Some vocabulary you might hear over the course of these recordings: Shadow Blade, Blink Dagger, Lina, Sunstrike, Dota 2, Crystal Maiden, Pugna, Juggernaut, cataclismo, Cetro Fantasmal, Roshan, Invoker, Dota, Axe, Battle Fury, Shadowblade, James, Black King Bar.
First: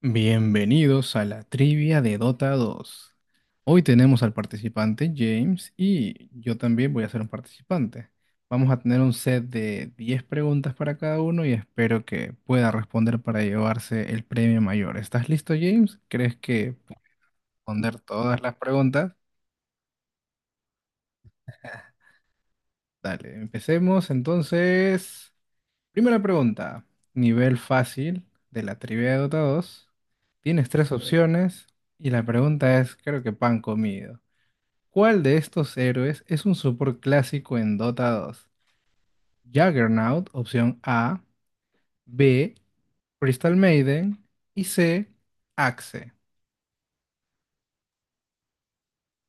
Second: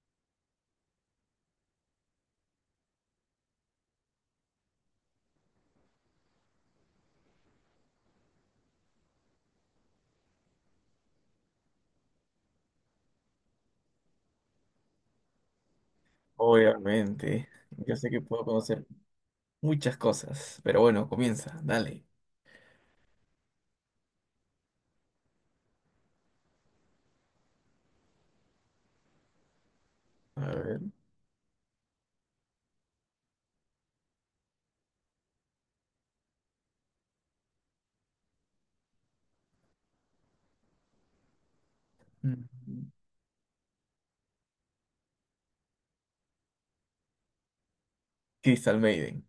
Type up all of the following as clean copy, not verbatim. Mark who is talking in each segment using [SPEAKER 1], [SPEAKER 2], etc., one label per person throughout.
[SPEAKER 1] Bienvenidos a la trivia de Dota dos. Hoy tenemos al participante James y yo también voy a ser un participante. Vamos a tener un set de 10 preguntas para cada uno y espero que pueda responder para llevarse el premio mayor. ¿Estás listo, James? ¿Crees que puedo
[SPEAKER 2] Obviamente, yo
[SPEAKER 1] responder
[SPEAKER 2] sé que
[SPEAKER 1] todas
[SPEAKER 2] puedo
[SPEAKER 1] las
[SPEAKER 2] conocer
[SPEAKER 1] preguntas?
[SPEAKER 2] muchas cosas, pero bueno, comienza, dale.
[SPEAKER 1] Dale, empecemos entonces. Primera pregunta, nivel fácil de la trivia de Dota dos.
[SPEAKER 2] A
[SPEAKER 1] Tienes
[SPEAKER 2] ver.
[SPEAKER 1] tres opciones y la pregunta es, creo que pan comido. ¿Cuál de estos héroes es un support clásico en Dota 2? Juggernaut, opción A, B,
[SPEAKER 2] Mm.
[SPEAKER 1] Crystal Maiden y C, Axe.
[SPEAKER 2] Crystal Maiden.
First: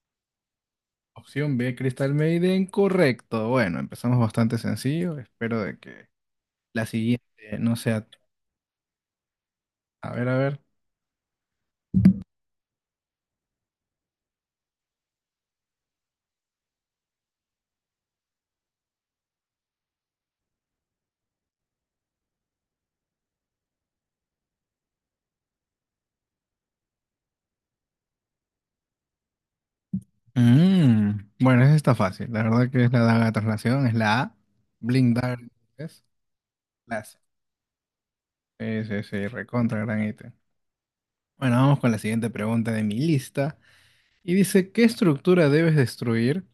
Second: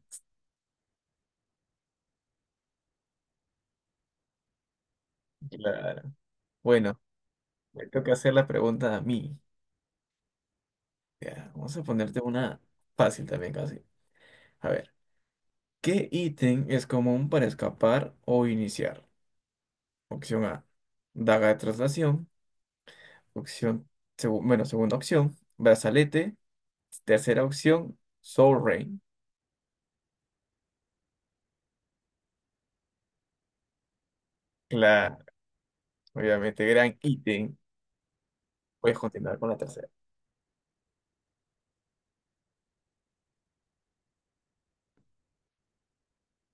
[SPEAKER 1] Opción B, Crystal Maiden, correcto. Bueno, empezamos bastante sencillo. Espero de que
[SPEAKER 2] Claro.
[SPEAKER 1] la
[SPEAKER 2] Bueno,
[SPEAKER 1] siguiente no
[SPEAKER 2] me
[SPEAKER 1] sea...
[SPEAKER 2] toca hacer la pregunta a mí.
[SPEAKER 1] A ver, a ver.
[SPEAKER 2] Ya, vamos a ponerte una fácil también casi. A ver, ¿qué ítem es común para escapar o iniciar? Opción A, daga de traslación. Opción, bueno, segunda opción, brazalete. Tercera opción, Soul Rain.
[SPEAKER 1] Bueno, esa está fácil. La verdad que es la daga de traslación, es la A.
[SPEAKER 2] Claro,
[SPEAKER 1] Blink Dagger es
[SPEAKER 2] obviamente, gran
[SPEAKER 1] la C.
[SPEAKER 2] ítem.
[SPEAKER 1] Sí,
[SPEAKER 2] Voy a
[SPEAKER 1] sí, sí,
[SPEAKER 2] continuar con la
[SPEAKER 1] recontra
[SPEAKER 2] tercera.
[SPEAKER 1] gran ítem. Bueno, vamos con la siguiente pregunta de mi lista. Y dice, ¿qué estructura debes destruir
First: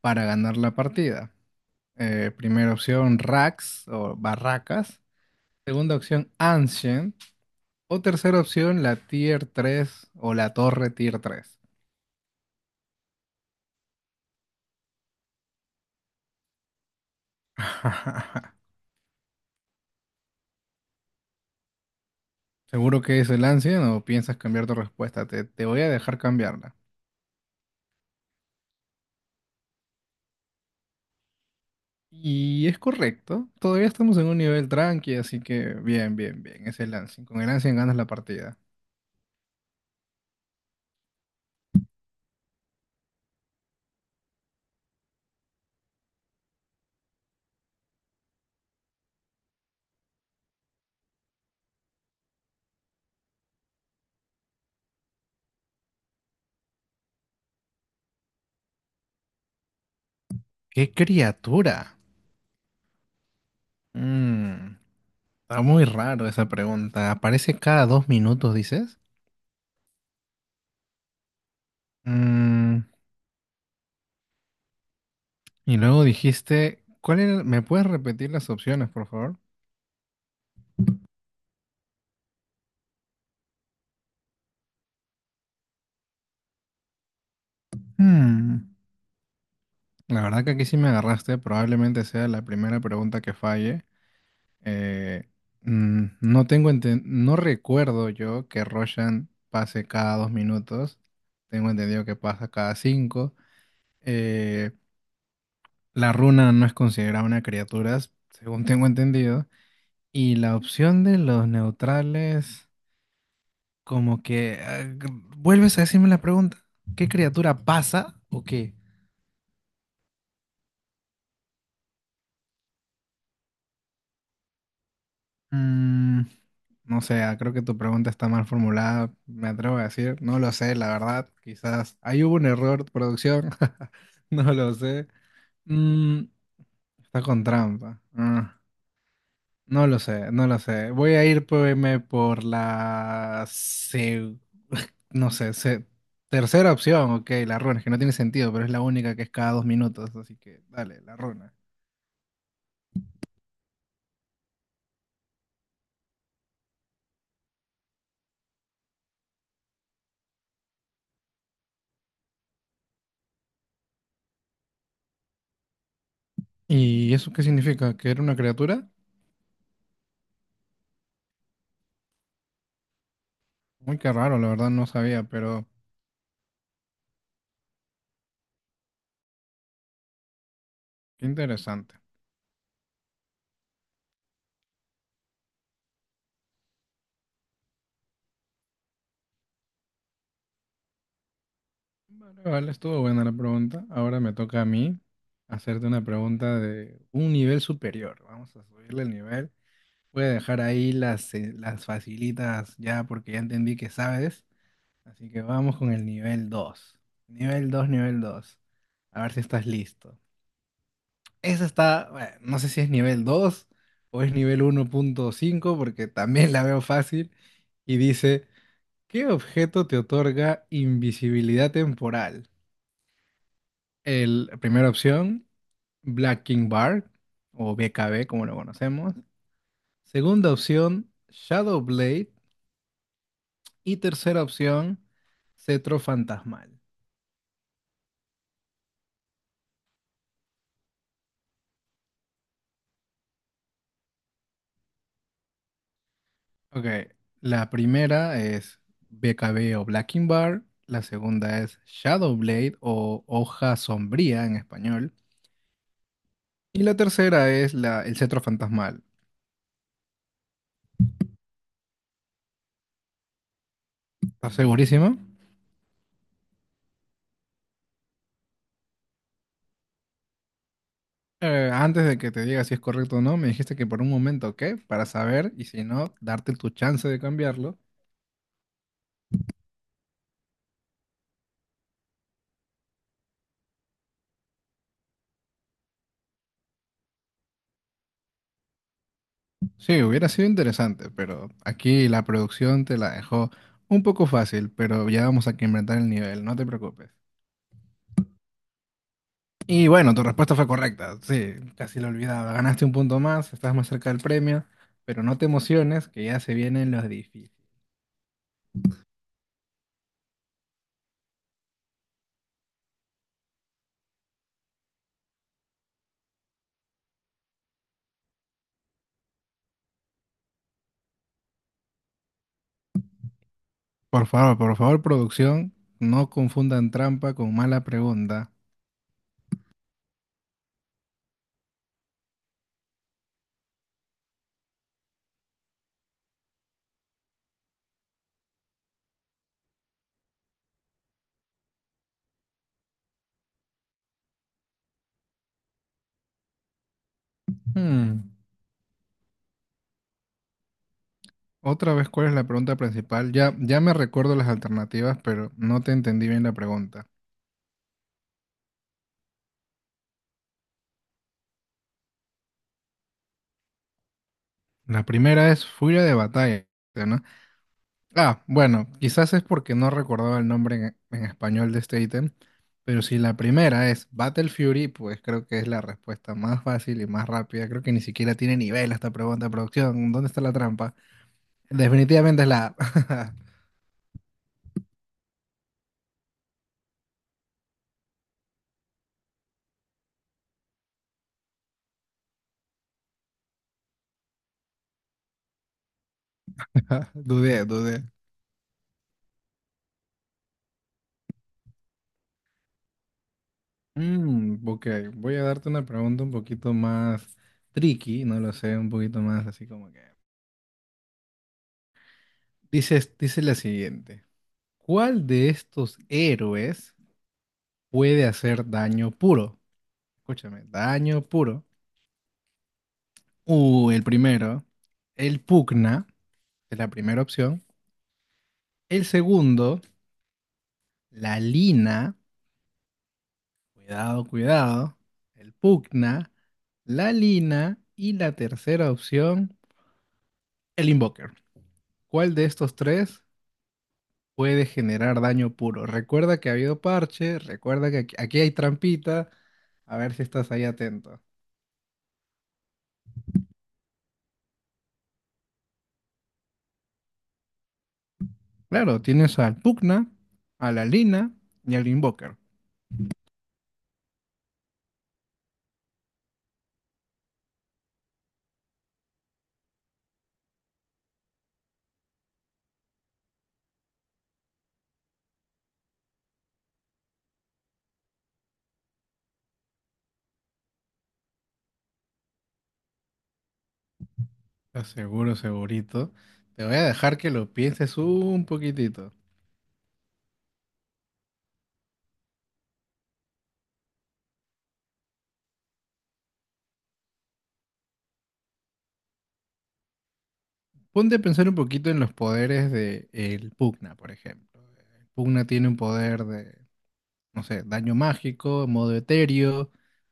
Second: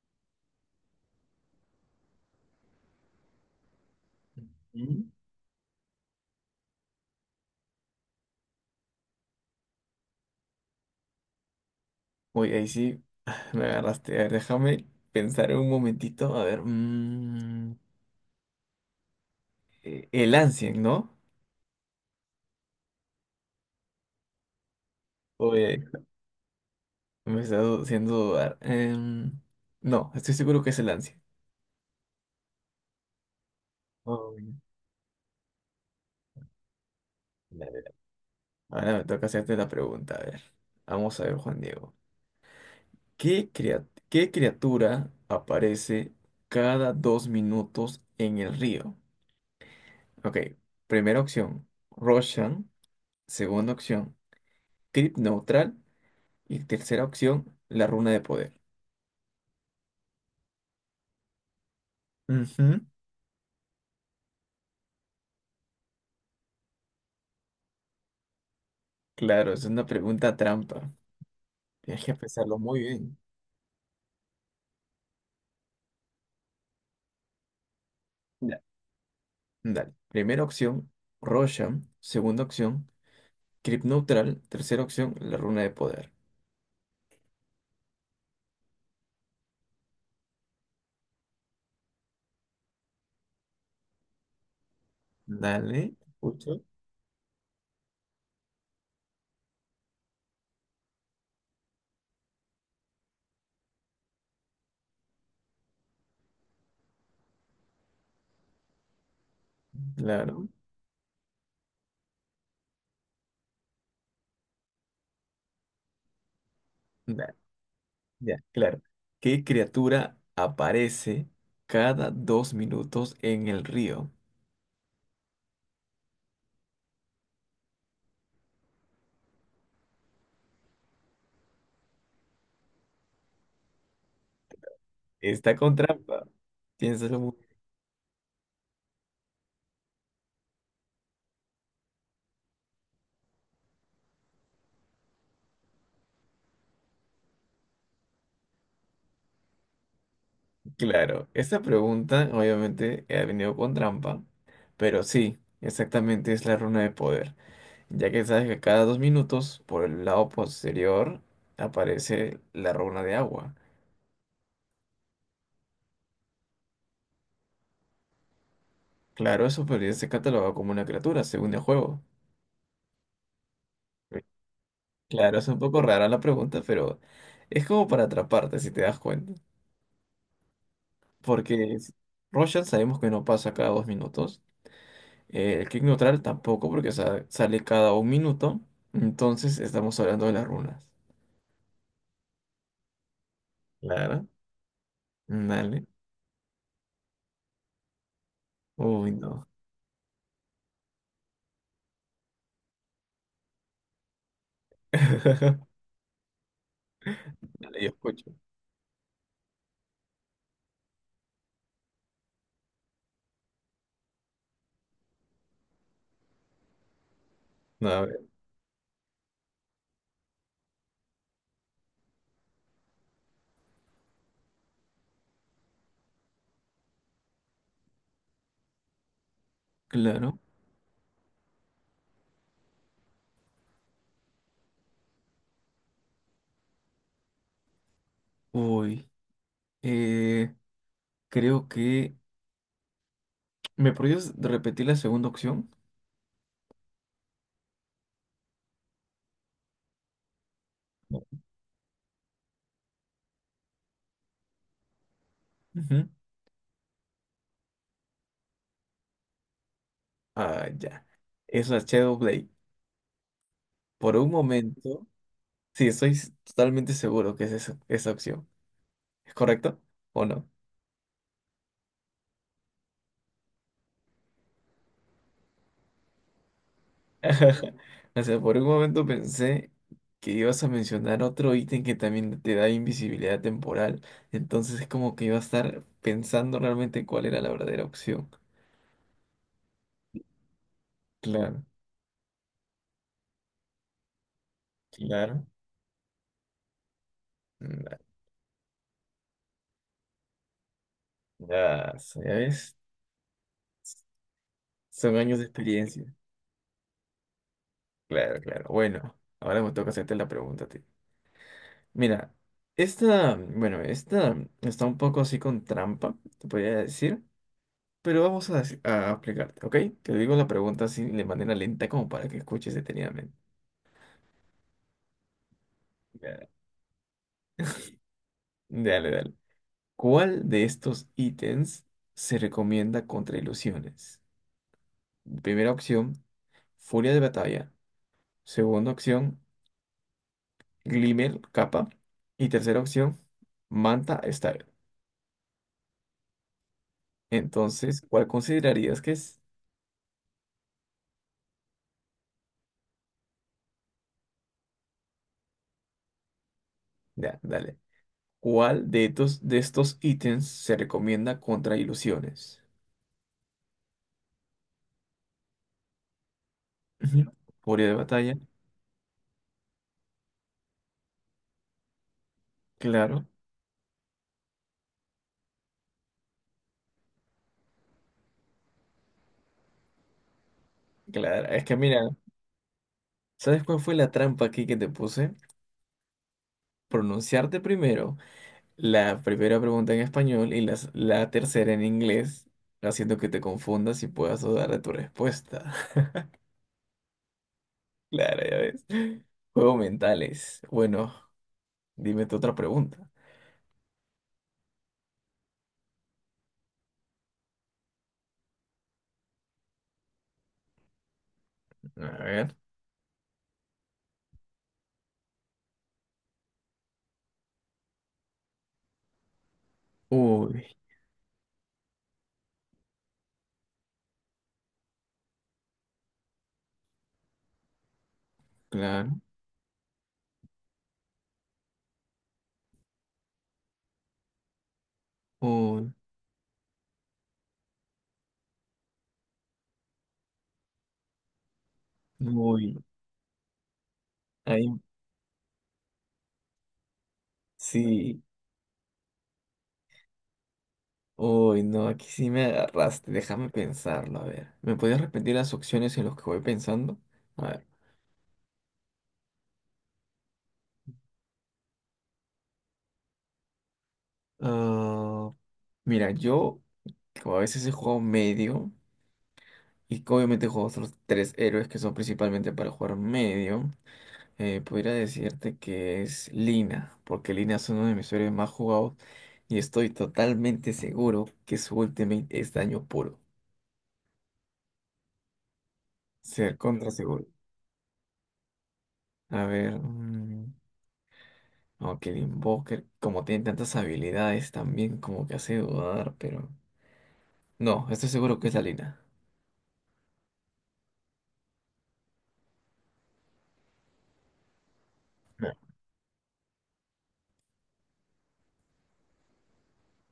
[SPEAKER 1] para ganar la partida? Primera opción, racks o barracas.
[SPEAKER 2] Mm.
[SPEAKER 1] Segunda opción, Ancient. O tercera opción, la Tier 3 o la Torre Tier 3.
[SPEAKER 2] Uy, ahí sí me agarraste. A ver, déjame pensar un momentito. A ver. El Ancien, ¿no?
[SPEAKER 1] ¿Seguro que es el Ancient o piensas cambiar tu respuesta? Te voy
[SPEAKER 2] Oye,
[SPEAKER 1] a dejar cambiarla.
[SPEAKER 2] me está haciendo dudar. No, estoy seguro que es el Ancien.
[SPEAKER 1] Y es correcto. Todavía estamos en un
[SPEAKER 2] Uy,
[SPEAKER 1] nivel tranqui, así que bien, bien, bien. Es el Ancient. Con el
[SPEAKER 2] la
[SPEAKER 1] Ancient
[SPEAKER 2] verdad.
[SPEAKER 1] ganas la partida.
[SPEAKER 2] Ahora me toca hacerte la pregunta. A ver. Vamos a ver, Juan Diego. ¿Qué criatura aparece cada 2 minutos en el río? Ok, primera opción, Roshan. Segunda opción, Crit Neutral. Y tercera opción, la runa de poder.
[SPEAKER 1] ¡Qué criatura!
[SPEAKER 2] Ujú.
[SPEAKER 1] Mm. Está muy raro esa pregunta. Aparece cada dos minutos, dices.
[SPEAKER 2] Claro, es una pregunta trampa. Tienes que pensarlo muy
[SPEAKER 1] Mm,
[SPEAKER 2] bien.
[SPEAKER 1] y luego dijiste, ¿cuál era? ¿Me puedes repetir las
[SPEAKER 2] Ya.
[SPEAKER 1] opciones, por favor?
[SPEAKER 2] Dale. Primera opción, Roshan. Segunda opción, Crypt Neutral. Tercera opción, la runa de poder.
[SPEAKER 1] Hmm, La verdad que aquí sí me agarraste. Probablemente sea la primera pregunta que falle. Eh,
[SPEAKER 2] Dale. Escucho.
[SPEAKER 1] no recuerdo yo que Roshan pase cada dos minutos. Tengo entendido que pasa cada cinco. Eh, la runa no es considerada una criatura, según tengo entendido. Y
[SPEAKER 2] Claro.
[SPEAKER 1] la opción de los neutrales, como que... vuelves a decirme la pregunta. ¿Qué
[SPEAKER 2] Dale.
[SPEAKER 1] criatura pasa
[SPEAKER 2] Ya,
[SPEAKER 1] o qué?
[SPEAKER 2] claro. ¿Qué criatura aparece cada dos minutos en el río?
[SPEAKER 1] Mm, no sé, creo que tu pregunta está mal formulada, me atrevo a decir. No lo sé, la verdad. Quizás ahí hubo un error de producción. No lo sé.
[SPEAKER 2] Está con
[SPEAKER 1] Mm,
[SPEAKER 2] trampa.
[SPEAKER 1] está
[SPEAKER 2] Piénsalo.
[SPEAKER 1] con trampa. Ah. No lo sé, no lo sé. Voy a ir irme por la... No sé, tercera opción, ok, la runa, es que no tiene sentido, pero es la única que es cada dos minutos, así que dale, la
[SPEAKER 2] Claro,
[SPEAKER 1] runa.
[SPEAKER 2] esta pregunta obviamente ha venido con trampa, pero sí, exactamente es la runa de poder, ya que sabes que cada 2 minutos por el lado posterior aparece la runa de agua.
[SPEAKER 1] ¿Y eso qué significa? ¿Que era una criatura?
[SPEAKER 2] Claro, eso podría ser catalogado como una criatura, según el juego.
[SPEAKER 1] Muy qué raro, la verdad no sabía,
[SPEAKER 2] Claro, es un
[SPEAKER 1] pero
[SPEAKER 2] poco rara la pregunta, pero es como para atraparte, si te das cuenta.
[SPEAKER 1] qué
[SPEAKER 2] Porque es-
[SPEAKER 1] interesante.
[SPEAKER 2] Roshan sabemos que no pasa cada 2 minutos. El clic neutral tampoco, porque sale cada 1 minuto. Entonces estamos hablando de las runas.
[SPEAKER 1] Vale, vale, estuvo buena la pregunta. Ahora
[SPEAKER 2] Claro.
[SPEAKER 1] me toca a mí
[SPEAKER 2] Dale.
[SPEAKER 1] hacerte una pregunta de un nivel superior. Vamos a subirle el
[SPEAKER 2] Uy, no.
[SPEAKER 1] nivel. Voy a dejar ahí las facilitas ya porque ya entendí que sabes. Así que vamos con el nivel 2. Nivel
[SPEAKER 2] Dale, yo
[SPEAKER 1] 2, nivel
[SPEAKER 2] escucho.
[SPEAKER 1] 2. A ver si estás listo. Esa está, bueno, no sé si es nivel 2 o es nivel uno punto cinco porque también la veo fácil.
[SPEAKER 2] No,
[SPEAKER 1] Y
[SPEAKER 2] a ver.
[SPEAKER 1] dice, ¿qué objeto te otorga invisibilidad temporal? La primera opción, Black King Bar o BKB como lo conocemos.
[SPEAKER 2] Claro.
[SPEAKER 1] Segunda opción, Shadow Blade. Y tercera opción, Cetro Fantasmal.
[SPEAKER 2] Uy. Eh, Creo que. ¿Me podrías repetir la segunda opción?
[SPEAKER 1] Ok, la primera es BKB o Blacking Bar, la
[SPEAKER 2] No.
[SPEAKER 1] segunda es Shadow Blade o Hoja Sombría en español,
[SPEAKER 2] Ujú.
[SPEAKER 1] y la tercera es el Cetro Fantasmal.
[SPEAKER 2] Ah, ya. Es la Shadowblade. Por un
[SPEAKER 1] ¿Estás
[SPEAKER 2] momento.
[SPEAKER 1] segurísimo?
[SPEAKER 2] Sí, estoy totalmente seguro que es esa opción. ¿Es correcto? ¿O no?
[SPEAKER 1] Antes de que te diga si es correcto o no, me dijiste que por un momento, ¿qué? Para saber, y si no, darte tu chance de cambiarlo.
[SPEAKER 2] O sea, por un momento pensé que ibas a mencionar otro ítem que también te da invisibilidad temporal. Entonces es como que iba a estar pensando realmente cuál era la verdadera opción.
[SPEAKER 1] Sí, hubiera sido interesante, pero
[SPEAKER 2] Claro,
[SPEAKER 1] aquí la producción te la dejó un poco fácil, pero ya
[SPEAKER 2] claro.
[SPEAKER 1] vamos a que inventar el nivel, no te preocupes.
[SPEAKER 2] Mm.
[SPEAKER 1] Y bueno, tu respuesta fue correcta. Sí,
[SPEAKER 2] Ya,
[SPEAKER 1] casi lo
[SPEAKER 2] ya
[SPEAKER 1] olvidaba.
[SPEAKER 2] ves.
[SPEAKER 1] Ganaste un punto más, estás más cerca del premio,
[SPEAKER 2] Son
[SPEAKER 1] pero no
[SPEAKER 2] años de
[SPEAKER 1] te emociones,
[SPEAKER 2] experiencia.
[SPEAKER 1] que ya se vienen los difíciles.
[SPEAKER 2] Claro, claro. Bueno, ahora me toca hacerte la pregunta a ti. Mira, esta está un poco así con trampa, te podría decir. Pero vamos a explicarte, ¿ok? Te digo la pregunta así de manera lenta como para que escuches detenidamente.
[SPEAKER 1] Por favor, producción, no
[SPEAKER 2] Ya.
[SPEAKER 1] confundan trampa con mala pregunta.
[SPEAKER 2] Dale, dale. ¿Cuál de estos ítems se recomienda contra ilusiones? Primera opción, furia de batalla. Segunda opción, glimmer, capa. Y tercera opción, manta style. Entonces, ¿cuál
[SPEAKER 1] Hmm,
[SPEAKER 2] considerarías que es?
[SPEAKER 1] Otra vez, ¿cuál es la pregunta principal? Ya, ya me recuerdo las alternativas, pero no te entendí bien la pregunta.
[SPEAKER 2] Ya, dale. ¿Cuál de estos ítems se recomienda contra ilusiones?
[SPEAKER 1] La primera es furia de batalla, ¿no?
[SPEAKER 2] Ujú. Furia de batalla,
[SPEAKER 1] Ah, bueno, quizás es porque no recordaba el nombre en español de este ítem, pero si
[SPEAKER 2] claro.
[SPEAKER 1] la primera es Battle Fury, pues creo que es la respuesta más fácil y más rápida. Creo que ni siquiera tiene nivel esta pregunta de producción. ¿Dónde está la trampa?
[SPEAKER 2] Claro, es que mira,
[SPEAKER 1] Definitivamente es la... A.
[SPEAKER 2] ¿sabes cuál fue la trampa aquí que te puse? Pronunciarte primero la primera pregunta en español y la tercera en inglés, haciendo que te confundas y puedas dudar de tu respuesta.
[SPEAKER 1] Dudé, dudé.
[SPEAKER 2] Claro, ya ves. Juegos mentales. Bueno, dime tu otra pregunta.
[SPEAKER 1] Ok, voy a darte una pregunta un poquito más tricky, no lo sé, un poquito más así como que...
[SPEAKER 2] A ver.
[SPEAKER 1] Dices, dice la siguiente. ¿Cuál de estos héroes puede hacer daño puro? Escúchame,
[SPEAKER 2] Uy,
[SPEAKER 1] daño puro. El primero, el pugna, es la primera opción. El
[SPEAKER 2] claro.
[SPEAKER 1] segundo, la lina. Cuidado, cuidado. El
[SPEAKER 2] Uy,
[SPEAKER 1] pugna, la lina. Y la tercera opción, el invoker. ¿Cuál de estos
[SPEAKER 2] uy.
[SPEAKER 1] tres
[SPEAKER 2] Ahí
[SPEAKER 1] puede generar daño puro? Recuerda que ha habido parche, recuerda que aquí
[SPEAKER 2] sí.
[SPEAKER 1] aquí hay trampita. A ver si estás ahí atento.
[SPEAKER 2] Uy, no, aquí sí me agarraste. Déjame pensarlo. A ver. ¿Me podías repetir las opciones en las que voy pensando? A ver.
[SPEAKER 1] Claro, tienes al pugna, a la lina y al invoker.
[SPEAKER 2] Ah, mira, yo como a veces he jugado medio y que obviamente juego otros tres héroes que son principalmente para jugar medio. Podría decirte que es Lina, porque Lina es uno de mis héroes más jugados y estoy totalmente seguro que su ultimate es daño puro.
[SPEAKER 1] Estás seguro, segurito.
[SPEAKER 2] Ser
[SPEAKER 1] Te voy a
[SPEAKER 2] contra
[SPEAKER 1] dejar
[SPEAKER 2] seguro.
[SPEAKER 1] que lo pienses un poquitito.
[SPEAKER 2] A ver, aunque el Invoker, como tiene tantas habilidades también, como que hace dudar, pero no, estoy seguro que es la Lina.
[SPEAKER 1] Ponte a pensar un poquito en los poderes de el Pugna, por ejemplo. El Pugna
[SPEAKER 2] No.
[SPEAKER 1] tiene un poder de, no sé, daño mágico, modo etéreo.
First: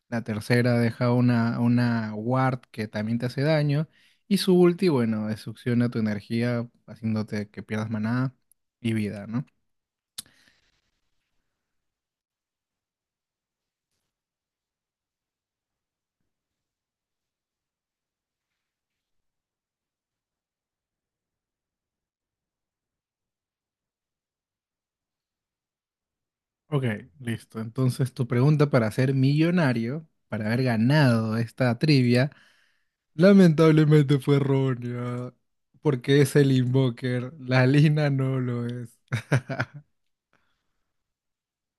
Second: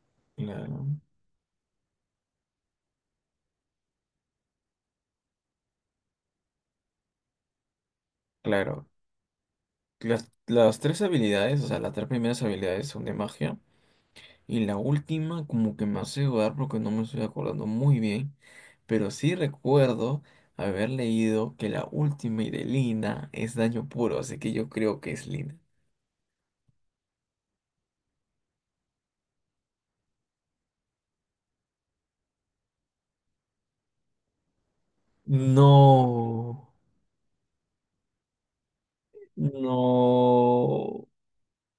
[SPEAKER 1] La tercera
[SPEAKER 2] Claro,
[SPEAKER 1] deja una ward que también te hace daño. Y su ulti, bueno, succiona tu energía, haciéndote que pierdas maná
[SPEAKER 2] claro.
[SPEAKER 1] y vida, ¿no?
[SPEAKER 2] Las tres habilidades, o sea, las tres primeras habilidades son de magia. Y la última, como que me hace dudar porque no me estoy acordando muy bien. Pero sí recuerdo haber leído que la última y de Lina es daño puro, así que yo creo que es Lina.
[SPEAKER 1] Ok, listo. Entonces, tu pregunta para ser millonario, para haber ganado esta trivia. Lamentablemente fue errónea, porque es el
[SPEAKER 2] No,
[SPEAKER 1] Invoker, la Lina no lo es.
[SPEAKER 2] no.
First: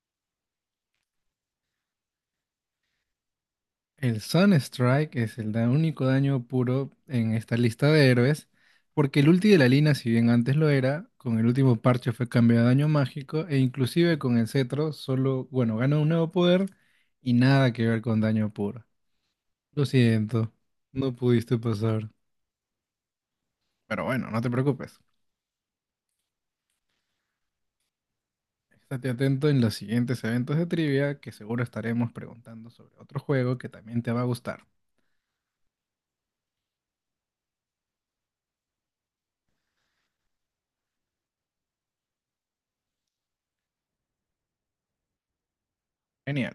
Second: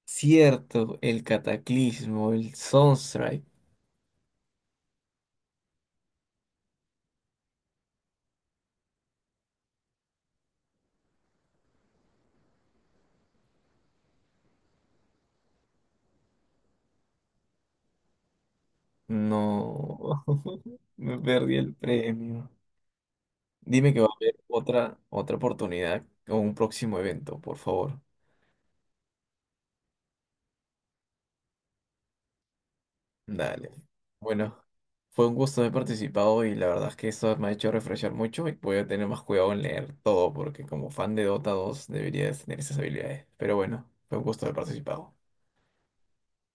[SPEAKER 2] Cierto, el cataclismo, el Sunstrike.
[SPEAKER 1] El Sunstrike es el único daño puro en esta lista de héroes, porque el ulti de la Lina, si bien antes lo era, con el último parche fue cambiado a daño mágico e inclusive con el cetro solo, bueno, gana un nuevo poder y nada que ver con daño puro. Lo
[SPEAKER 2] No,
[SPEAKER 1] siento, no
[SPEAKER 2] me perdí
[SPEAKER 1] pudiste
[SPEAKER 2] el
[SPEAKER 1] pasar.
[SPEAKER 2] premio. Dime que
[SPEAKER 1] Pero
[SPEAKER 2] va a
[SPEAKER 1] bueno,
[SPEAKER 2] haber
[SPEAKER 1] no te
[SPEAKER 2] otra,
[SPEAKER 1] preocupes.
[SPEAKER 2] otra oportunidad o un próximo evento, por favor.
[SPEAKER 1] Estate atento en los siguientes eventos de trivia que seguro estaremos preguntando sobre otro juego que
[SPEAKER 2] Dale.
[SPEAKER 1] también te va a
[SPEAKER 2] Bueno,
[SPEAKER 1] gustar.
[SPEAKER 2] fue un gusto haber participado y la verdad es que esto me ha hecho refrescar mucho y voy a tener más cuidado en leer todo porque como fan de Dota 2 deberías tener esas habilidades. Pero bueno, fue un gusto haber participado.
[SPEAKER 1] Genial.